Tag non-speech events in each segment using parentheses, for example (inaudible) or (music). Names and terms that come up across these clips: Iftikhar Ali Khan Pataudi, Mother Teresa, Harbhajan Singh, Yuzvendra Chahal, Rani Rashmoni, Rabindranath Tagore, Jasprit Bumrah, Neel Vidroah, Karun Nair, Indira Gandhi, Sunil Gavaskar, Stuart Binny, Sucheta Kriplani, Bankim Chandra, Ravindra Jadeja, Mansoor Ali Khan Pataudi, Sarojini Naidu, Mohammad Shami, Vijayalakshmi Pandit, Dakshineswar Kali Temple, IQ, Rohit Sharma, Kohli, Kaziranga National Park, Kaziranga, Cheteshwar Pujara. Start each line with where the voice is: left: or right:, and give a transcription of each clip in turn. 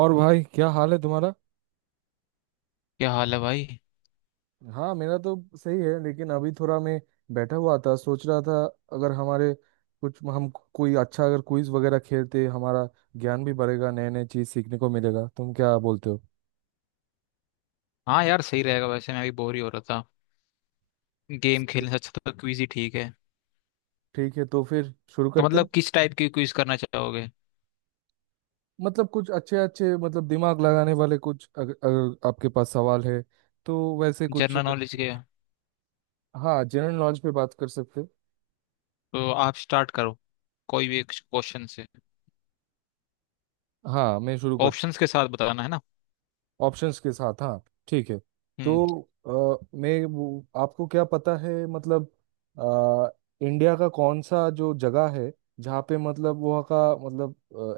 right: और भाई क्या हाल है तुम्हारा?
left: क्या हाल है भाई।
right: हाँ, मेरा तो सही है लेकिन अभी थोड़ा मैं बैठा हुआ था, सोच रहा था अगर हमारे कुछ हम कोई अच्छा अगर क्विज वगैरह खेलते हमारा ज्ञान भी बढ़ेगा, नए नए चीज सीखने को मिलेगा। तुम क्या बोलते हो?
left: हाँ यार सही रहेगा। वैसे मैं भी बोर ही हो रहा था। गेम
right: सही।
left: खेलने से अच्छा तो क्विज ही ठीक है।
right: ठीक है, तो फिर शुरू
left: तो
right: करते हैं।
left: मतलब किस टाइप की क्विज करना चाहोगे।
right: मतलब कुछ अच्छे अच्छे मतलब दिमाग लगाने वाले कुछ अगर आपके पास सवाल है तो वैसे कुछ
left: जनरल
right: अगर।
left: नॉलेज के।
right: हाँ, जनरल नॉलेज पे बात कर सकते हैं।
left: तो आप स्टार्ट करो। कोई भी एक क्वेश्चन से।
right: हाँ, मैं शुरू करता।
left: ऑप्शंस के साथ बताना है ना।
right: ऑप्शंस के साथ हाँ। ठीक है।
left: हम्म।
right: तो मैं आपको क्या पता है मतलब अ, इंडिया का कौन सा जो जगह है जहाँ पे मतलब वहाँ का मतलब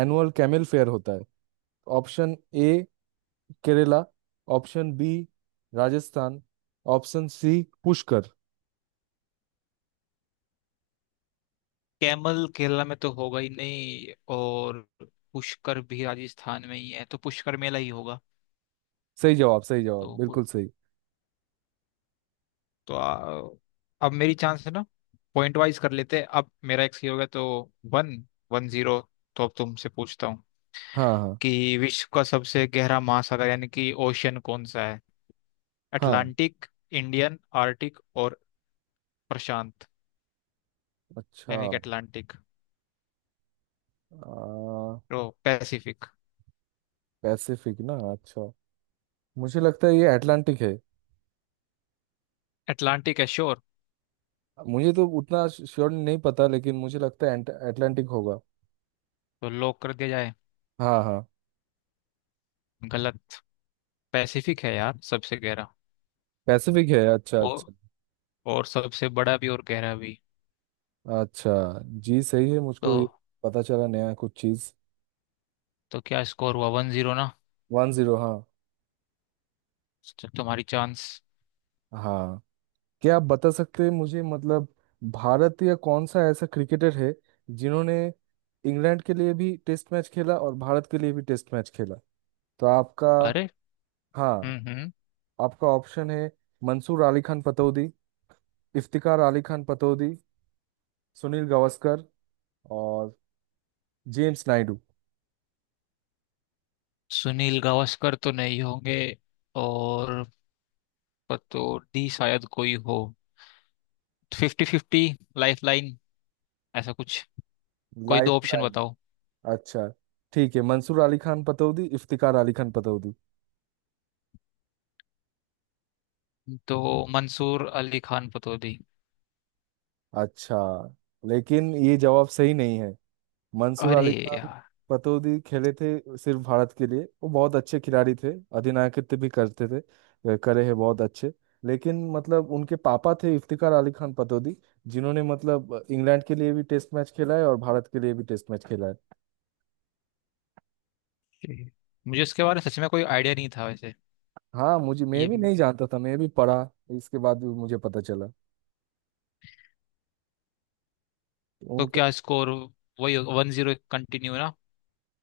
right: एनुअल कैमल फेयर होता है? Option A Kerala, option B Rajasthan, option C Pushkar.
left: Camel Kerala में तो होगा ही नहीं और पुष्कर भी राजस्थान में ही है तो पुष्कर मेला ही होगा।
right: सही जवाब, सही जवाब,
left: तो
right: बिल्कुल सही।
left: तो अब मेरी चांस है ना। पॉइंट वाइज कर लेते हैं। अब मेरा एक सही हो गया। तो वन, वन जीरो। तो अब तुमसे पूछता हूँ
right: हाँ, हाँ,
left: कि विश्व का सबसे गहरा महासागर यानी कि ओशियन कौन सा है।
right: हाँ।
left: अटलांटिक, इंडियन, आर्टिक और प्रशांत। यानी
right: अच्छा।
left: कि अटलांटिक,
right: आ,
left: ओ, पैसिफिक।
right: पैसिफिक ना? अच्छा, मुझे लगता है ये अटलांटिक है।
left: अटलांटिक है श्योर।
right: मुझे तो उतना श्योर नहीं पता, लेकिन मुझे लगता है अटलांटिक होगा।
left: तो लॉक कर दिया जाए।
right: हाँ, हाँ।
left: गलत। पैसिफिक है यार सबसे गहरा।
right: पैसिफिक है? अच्छा,
left: और
right: अच्छा।
left: और सबसे बड़ा भी और गहरा भी।
right: अच्छा जी, सही है।
left: तो
right: मुझको ये पता चला नया कुछ चीज़।
left: तो क्या स्कोर हुआ, वन जीरो ना।
right: 1-0।
left: तो तुम्हारी चांस।
right: हाँ, क्या आप बता सकते हैं मुझे मतलब भारत या कौन सा ऐसा क्रिकेटर है जिन्होंने इंग्लैंड के लिए भी टेस्ट मैच खेला और भारत के लिए भी टेस्ट मैच खेला? तो आपका।
left: अरे।
right: हाँ,
left: हम्म, हम्म।
right: आपका ऑप्शन है मंसूर अली खान पतौदी, इफ्तिकार अली खान पतौदी, सुनील गावस्कर और जेम्स नायडू।
left: सुनील गावस्कर तो नहीं होंगे। और पर तो डी शायद कोई हो। फिफ्टी फिफ्टी, लाइफ लाइन, ऐसा कुछ। कोई दो
right: लाइफ
left: ऑप्शन
right: लाइन?
left: बताओ।
right: अच्छा, ठीक है, मंसूर अली खान पतौदी, इफ्तिकार अली खान पतौदी।
left: तो मंसूर अली खान पतौदी।
right: अच्छा, लेकिन ये जवाब सही नहीं है। मंसूर
left: अरे
right: अली खान
left: यार।
right: पतौदी खेले थे सिर्फ भारत के लिए, वो बहुत अच्छे खिलाड़ी थे, अधिनायकत्व भी करते थे, करे हैं बहुत अच्छे। लेकिन मतलब उनके पापा थे इफ्तिकार अली खान पतौदी, जिन्होंने मतलब इंग्लैंड के लिए भी टेस्ट मैच खेला है और भारत के लिए भी टेस्ट मैच खेला है।
left: ये- मुझे इसके बारे में सच में कोई आइडिया नहीं था वैसे।
right: हाँ मुझे, मैं
left: ये
right: भी नहीं जानता था, मैं भी पढ़ा इसके बाद भी मुझे पता चला
left: तो
right: उनका।
left: क्या स्कोर, वही वन जीरो कंटिन्यू ना।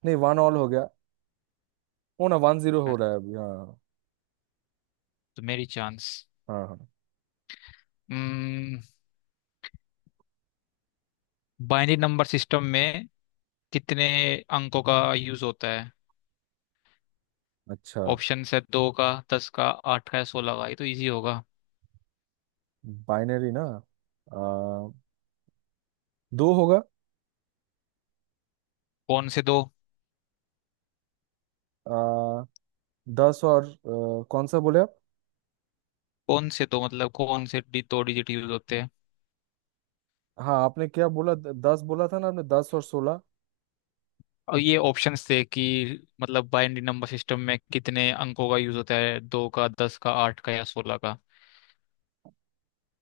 right: नहीं, 1-1 हो गया। ओ ना, 1-0
left: तो
right: हो रहा है अभी। हाँ,
left: मेरी चांस।
right: हाँ, हाँ।
left: हम्म, बाइनरी नंबर सिस्टम में कितने अंकों का यूज होता है।
right: अच्छा।
left: ऑप्शन है दो का, दस का, आठ का या सोलह का। ये तो इजी होगा।
right: बाइनरी ना? आ, दो होगा।
left: कौन से दो।
right: आ, दस और कौन सा बोले आप?
left: कौन से दो मतलब कौन से दो डिजिट यूज होते हैं।
right: हाँ, आपने क्या बोला? दस बोला था ना आपने, दस और सोलह।
left: और ये ऑप्शंस थे कि मतलब बाइनरी नंबर सिस्टम में कितने अंकों का यूज होता है, दो का, दस का, आठ का या सोलह का।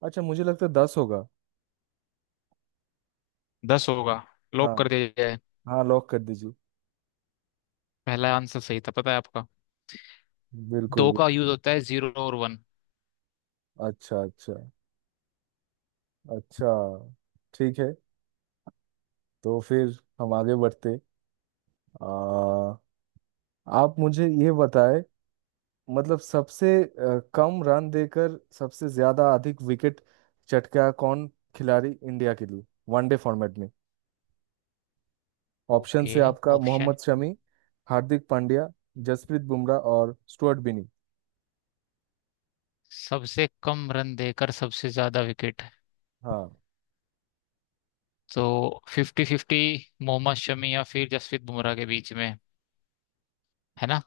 right: अच्छा, मुझे लगता है दस होगा।
left: दस होगा। लॉक
right: हाँ।
left: कर दिया जाए।
right: हाँ, लॉक कर दीजिए।
left: पहला आंसर सही था पता है आपका।
right: बिल्कुल,
left: दो का
right: बिल्कुल।
left: यूज होता है, जीरो और वन।
right: अच्छा, अच्छा। अच्छा, ठीक है, तो फिर हम आगे बढ़ते। आ, आप मुझे ये बताएं मतलब सबसे कम रन देकर सबसे ज्यादा अधिक विकेट चटका कौन खिलाड़ी इंडिया के लिए वनडे फॉर्मेट में? Option
left: okay.
right: से आपका मोहम्मद
left: ऑप्शन।
right: शमी, हार्दिक पांड्या, जसप्रीत बुमराह और स्टुअर्ट बिनी।
left: सबसे कम रन देकर सबसे ज्यादा विकेट।
right: हाँ।
left: तो फिफ्टी फिफ्टी, मोहम्मद शमी या फिर जसप्रीत बुमराह के बीच में है ना।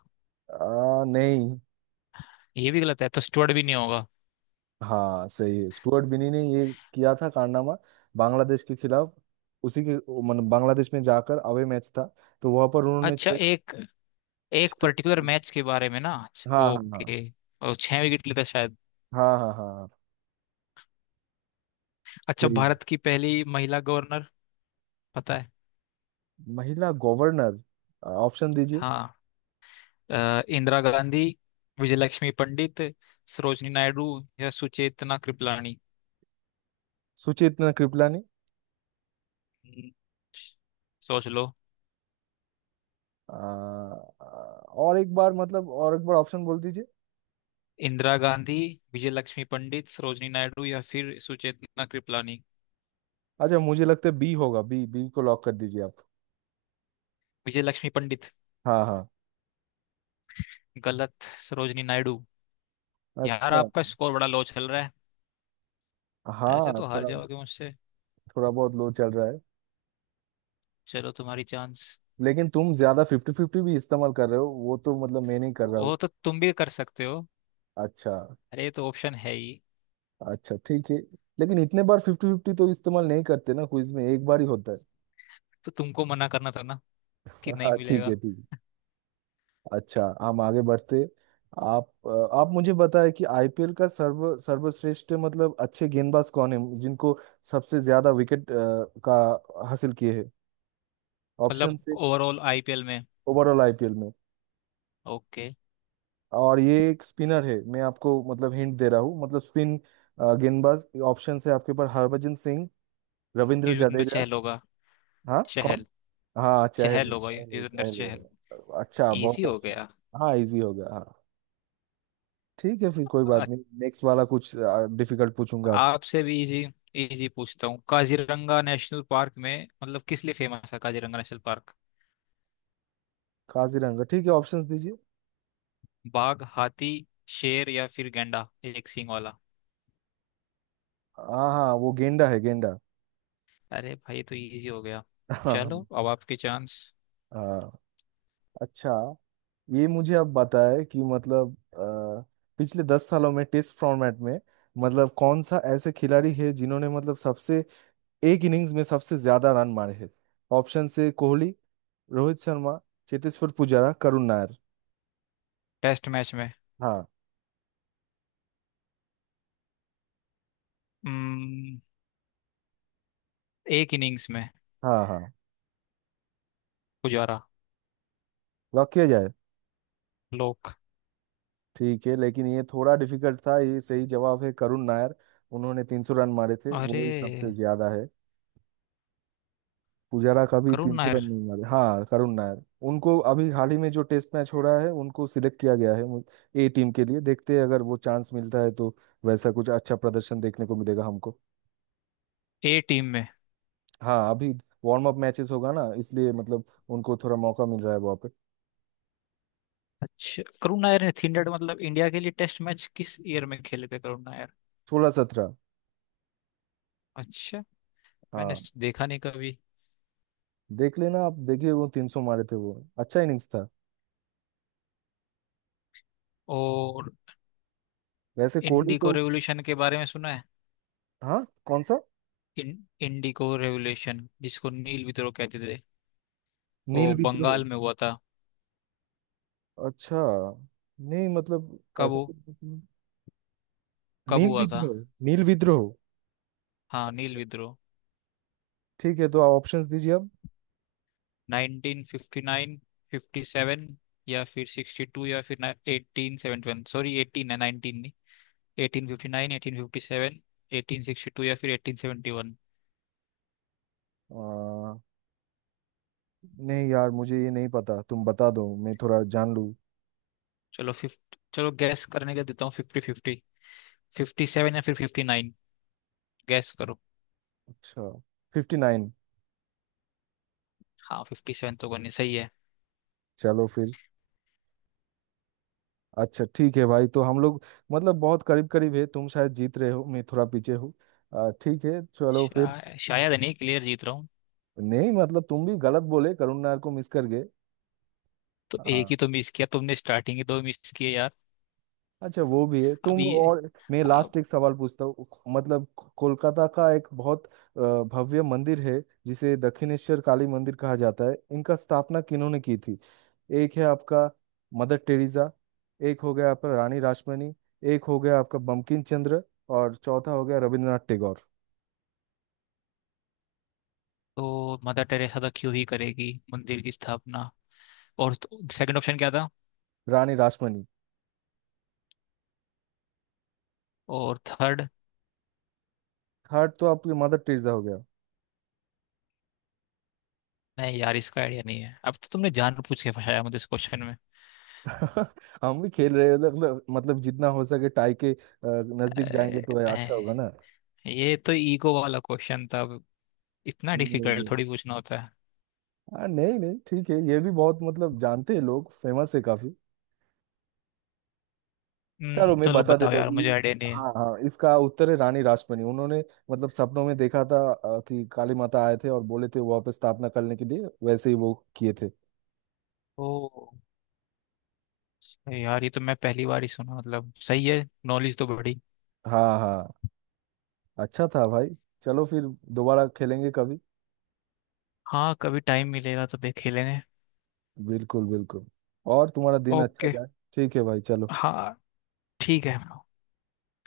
right: नहीं।
left: ये भी गलत है तो स्टुअर्ट भी नहीं होगा।
right: हाँ, सही है, स्टुअर्ट बिनी ने ये किया था कारनामा, बांग्लादेश के खिलाफ। उसी के मतलब बांग्लादेश में जाकर अवे मैच था, तो वहां पर उन्होंने
left: अच्छा
right: छह।
left: एक एक
right: छह-
left: पर्टिकुलर मैच के बारे में ना। अच्छा,
right: हाँ, हाँ, हाँ,
left: ओके। और छह विकेट लेता शायद।
right: हाँ। हाँ, हाँ, हाँ,
left: अच्छा
right: सही है।
left: भारत की पहली महिला गवर्नर पता है।
right: महिला गवर्नर? ऑप्शन दीजिए।
left: हाँ। इंदिरा गांधी, विजयलक्ष्मी पंडित, सरोजनी नायडू या सुचेतना कृपलानी।
right: सुचेतना कृपलानी।
left: हम्म, सोच लो।
right: अ, और एक बार मतलब और एक बार ऑप्शन बोल दीजिए।
left: इंदिरा गांधी, विजयलक्ष्मी पंडित, सरोजनी नायडू या फिर सुचेतना कृपलानी।
right: अच्छा, मुझे लगता है बी होगा। बी, बी को लॉक कर दीजिए आप।
left: विजयलक्ष्मी पंडित।
right: हाँ, हाँ।
left: गलत, सरोजनी नायडू। यार
right: अच्छा।
left: आपका स्कोर बड़ा लो चल रहा है। ऐसे
right: हाँ,
left: तो हार
right: थोड़ा।
left: जाओगे मुझसे।
right: थोड़ा बहुत लो चल रहा है।
left: चलो तुम्हारी चांस।
right: लेकिन तुम ज्यादा फिफ्टी फिफ्टी भी इस्तेमाल कर रहे हो, वो तो मतलब मैं नहीं कर रहा
left: ओ
right: हूँ।
left: तो तुम भी कर सकते हो।
right: अच्छा।
left: अरे ये तो ऑप्शन है ही।
right: अच्छा, ठीक है। लेकिन इतने बार फिफ्टी फिफ्टी तो इस्तेमाल नहीं करते ना, क्विज में एक बार ही होता है।
left: तो तुमको मना करना था ना कि
right: (laughs)
left: नहीं
right: हाँ, ठीक
left: मिलेगा।
right: है, ठीक। अच्छा, हम आगे बढ़ते। आप आप मुझे बताएं कि आईपीएल का सर्वश्रेष्ठ मतलब अच्छे गेंदबाज कौन है जिनको सबसे ज्यादा विकेट का हासिल किए हैं?
left: मतलब
right: ऑप्शन से।
left: ओवरऑल आईपीएल में।
right: ओवरऑल आईपीएल में।
left: ओके।
right: और ये एक स्पिनर है, मैं आपको मतलब हिंट दे रहा हूँ, मतलब स्पिन गेंदबाज। ऑप्शन से आपके पास हरभजन सिंह, रविंद्र
left: युजवेंद्र
right: जडेजा।
left: चहल होगा।
right: हाँ, कौन?
left: चहल।
right: हाँ, चहल
left: चहल
right: है,
left: होगा, युजवेंद्र
right: चहल
left: चहल।
right: है। अच्छा,
left: इजी
right: बहुत
left: हो
right: अच्छा।
left: गया।
right: हाँ, इजी हो गया हाँ। ठीक है, फिर कोई बात
left: अ-
right: नहीं, नेक्स्ट वाला कुछ डिफिकल्ट पूछूंगा आपसे।
left: आपसे भी इजी। इजी पूछता हूँ, काजीरंगा नेशनल पार्क में मतलब किस लिए फेमस है, काजीरंगा नेशनल पार्क।
right: काजीरंगा? ठीक है, ऑप्शंस दीजिए।
left: बाघ, हाथी, शेर या फिर गैंडा एक सींग वाला।
right: हाँ, हाँ, वो गेंडा है, गेंडा।
left: अरे भाई ये तो इजी हो गया।
right: (laughs) हाँ, हाँ।
left: चलो अब आपके चांस।
right: हाँ। अच्छा, ये मुझे अब बताए कि मतलब पिछले 10 सालों में टेस्ट फॉर्मेट में मतलब कौन सा ऐसे खिलाड़ी है जिन्होंने मतलब सबसे एक इनिंग्स में सबसे ज्यादा रन मारे हैं? ऑप्शन से कोहली, रोहित शर्मा, चेतेश्वर पुजारा, करुण नायर।
left: टेस्ट मैच में।
right: हाँ।
left: हम्म, एक इनिंग्स में।
right: हाँ। हाँ,
left: पुजारा।
right: लॉक किया जाए।
left: लोक।
right: ठीक है, लेकिन ये थोड़ा डिफिकल्ट था। ये सही जवाब है करुण नायर, उन्होंने 300 रन मारे थे,
left: अरे
right: वही सबसे ज्यादा है। पुजारा का भी
left: करुण
right: तीन सौ
left: नायर।
right: रन नहीं मारे। हाँ, करुण नायर। उनको अभी हाल ही में जो टेस्ट मैच हो रहा है उनको सिलेक्ट किया गया है ए टीम के लिए। देखते हैं अगर वो चांस मिलता है तो वैसा कुछ अच्छा प्रदर्शन देखने को मिलेगा हमको।
left: ए टीम में।
right: हाँ, अभी वार्म अप मैचेस होगा ना, इसलिए मतलब उनको थोड़ा मौका मिल रहा है वहाँ पे।
left: अच्छा करुण नायर ने थीन डेड मतलब इंडिया के लिए टेस्ट मैच किस ईयर में खेले थे करुण नायर।
right: सोलह सत्रह।
left: अच्छा। मैंने
right: हाँ।
left: देखा नहीं कभी।
right: देख लेना, आप देखिए, वो 300 मारे थे, वो अच्छा इनिंग्स था।
left: और
right: वैसे कोहली
left: इंडी को
right: तो।
left: रेवोल्यूशन के बारे में सुना है।
right: हाँ, कौन सा?
left: इन इंडी को रेवोल्यूशन जिसको नील विद्रोह कहते थे। वो
right: नील विद्रोह?
left: बंगाल में हुआ था।
right: अच्छा, नहीं मतलब
left: कब
right: ऐसा
left: हु-
right: कुछ नहीं।
left: कब
right: नील
left: हुआ था।
right: विद्रोह, नील विद्रोह।
left: हाँ नील विद्रोह।
right: ठीक है, तो आप ऑप्शंस दीजिए अब।
left: 1959, 57 या फिर 62 या फिर 1871। सॉरी 18 है, 19 नहीं। 1859, 1857, 1862 या फिर 1871।
right: आ, नहीं यार, मुझे ये नहीं पता, तुम बता दो मैं थोड़ा जान लूँ।
left: चलो फिफ्ट चलो गैस करने का देता हूँ, फिफ्टी फिफ्टी। फिफ्टी सेवन या फिर फिफ्टी नाइन। गैस करो।
right: अच्छा। 59।
left: हाँ फिफ्टी सेवन तो करनी सही है।
right: चलो फिर। अच्छा, ठीक है भाई, तो हम लोग मतलब बहुत करीब करीब है, तुम शायद जीत रहे हो, मैं थोड़ा पीछे हूँ। ठीक है, चलो फिर।
left: शायद नहीं, क्लियर जीत रहा हूँ।
right: नहीं मतलब, तुम भी गलत बोले, करुण नायर को मिस कर गए।
left: तो एक
right: आ,
left: ही तो मिस किया, तुमने स्टार्टिंग ही दो मिस किए यार।
right: अच्छा, वो भी है। तुम
left: अभी।
right: और मैं,
left: अब।
right: लास्ट एक सवाल पूछता हूँ। मतलब कोलकाता का एक बहुत भव्य मंदिर है जिसे दक्षिणेश्वर काली मंदिर कहा जाता है, इनका स्थापना किन्होंने की थी? एक है आपका मदर टेरेसा, एक हो गया आपका रानी रासमणी, एक हो गया आपका बंकिम चंद्र, और चौथा हो गया रविंद्रनाथ टैगोर।
left: तो मदर टेरेसा तो क्यों ही करेगी मंदिर की स्थापना। और सेकंड ऑप्शन क्या था।
right: रानी रासमणी।
left: और थर्ड।
right: थर्ड तो आपकी मदर टेरेसा हो गया।
left: नहीं यार इसका आइडिया नहीं है, अब तो तुमने जानबूझ के फंसाया मुझे इस क्वेश्चन में।
right: (laughs) हम भी खेल रहे हैं, मतलब जितना हो सके टाई के नजदीक जाएंगे
left: अरे,
right: तो अच्छा होगा ना।
left: नहीं, ये तो ईगो वाला क्वेश्चन था अब। इतना
right: नहीं, नहीं।
left: डिफिकल्ट थोड़ी पूछना होता।
right: हाँ, नहीं नहीं, ठीक है, ये भी बहुत मतलब जानते हैं लोग, फेमस है काफी। चलो, मैं
left: चलो
right: बता
left: बताओ
right: देता हूँ
left: यार मुझे
right: ये।
left: आइडिया नहीं है।
right: हाँ, हाँ, इसका उत्तर है रानी रासमणी। उन्होंने मतलब सपनों में देखा था कि काली माता आए थे और बोले थे वहाँ पे स्थापना करने के लिए, वैसे ही वो किए थे।
left: ओ। यार ये तो मैं पहली बार ही सुना, मतलब सही है, नॉलेज तो बड़ी।
right: हाँ, हाँ। अच्छा था भाई, चलो फिर, दोबारा खेलेंगे कभी।
left: हाँ कभी टाइम मिलेगा तो देख ही लेंगे।
right: बिल्कुल, बिल्कुल। और तुम्हारा दिन अच्छा
left: ओके।
right: जाए। ठीक है भाई, चलो।
left: हाँ ठीक है।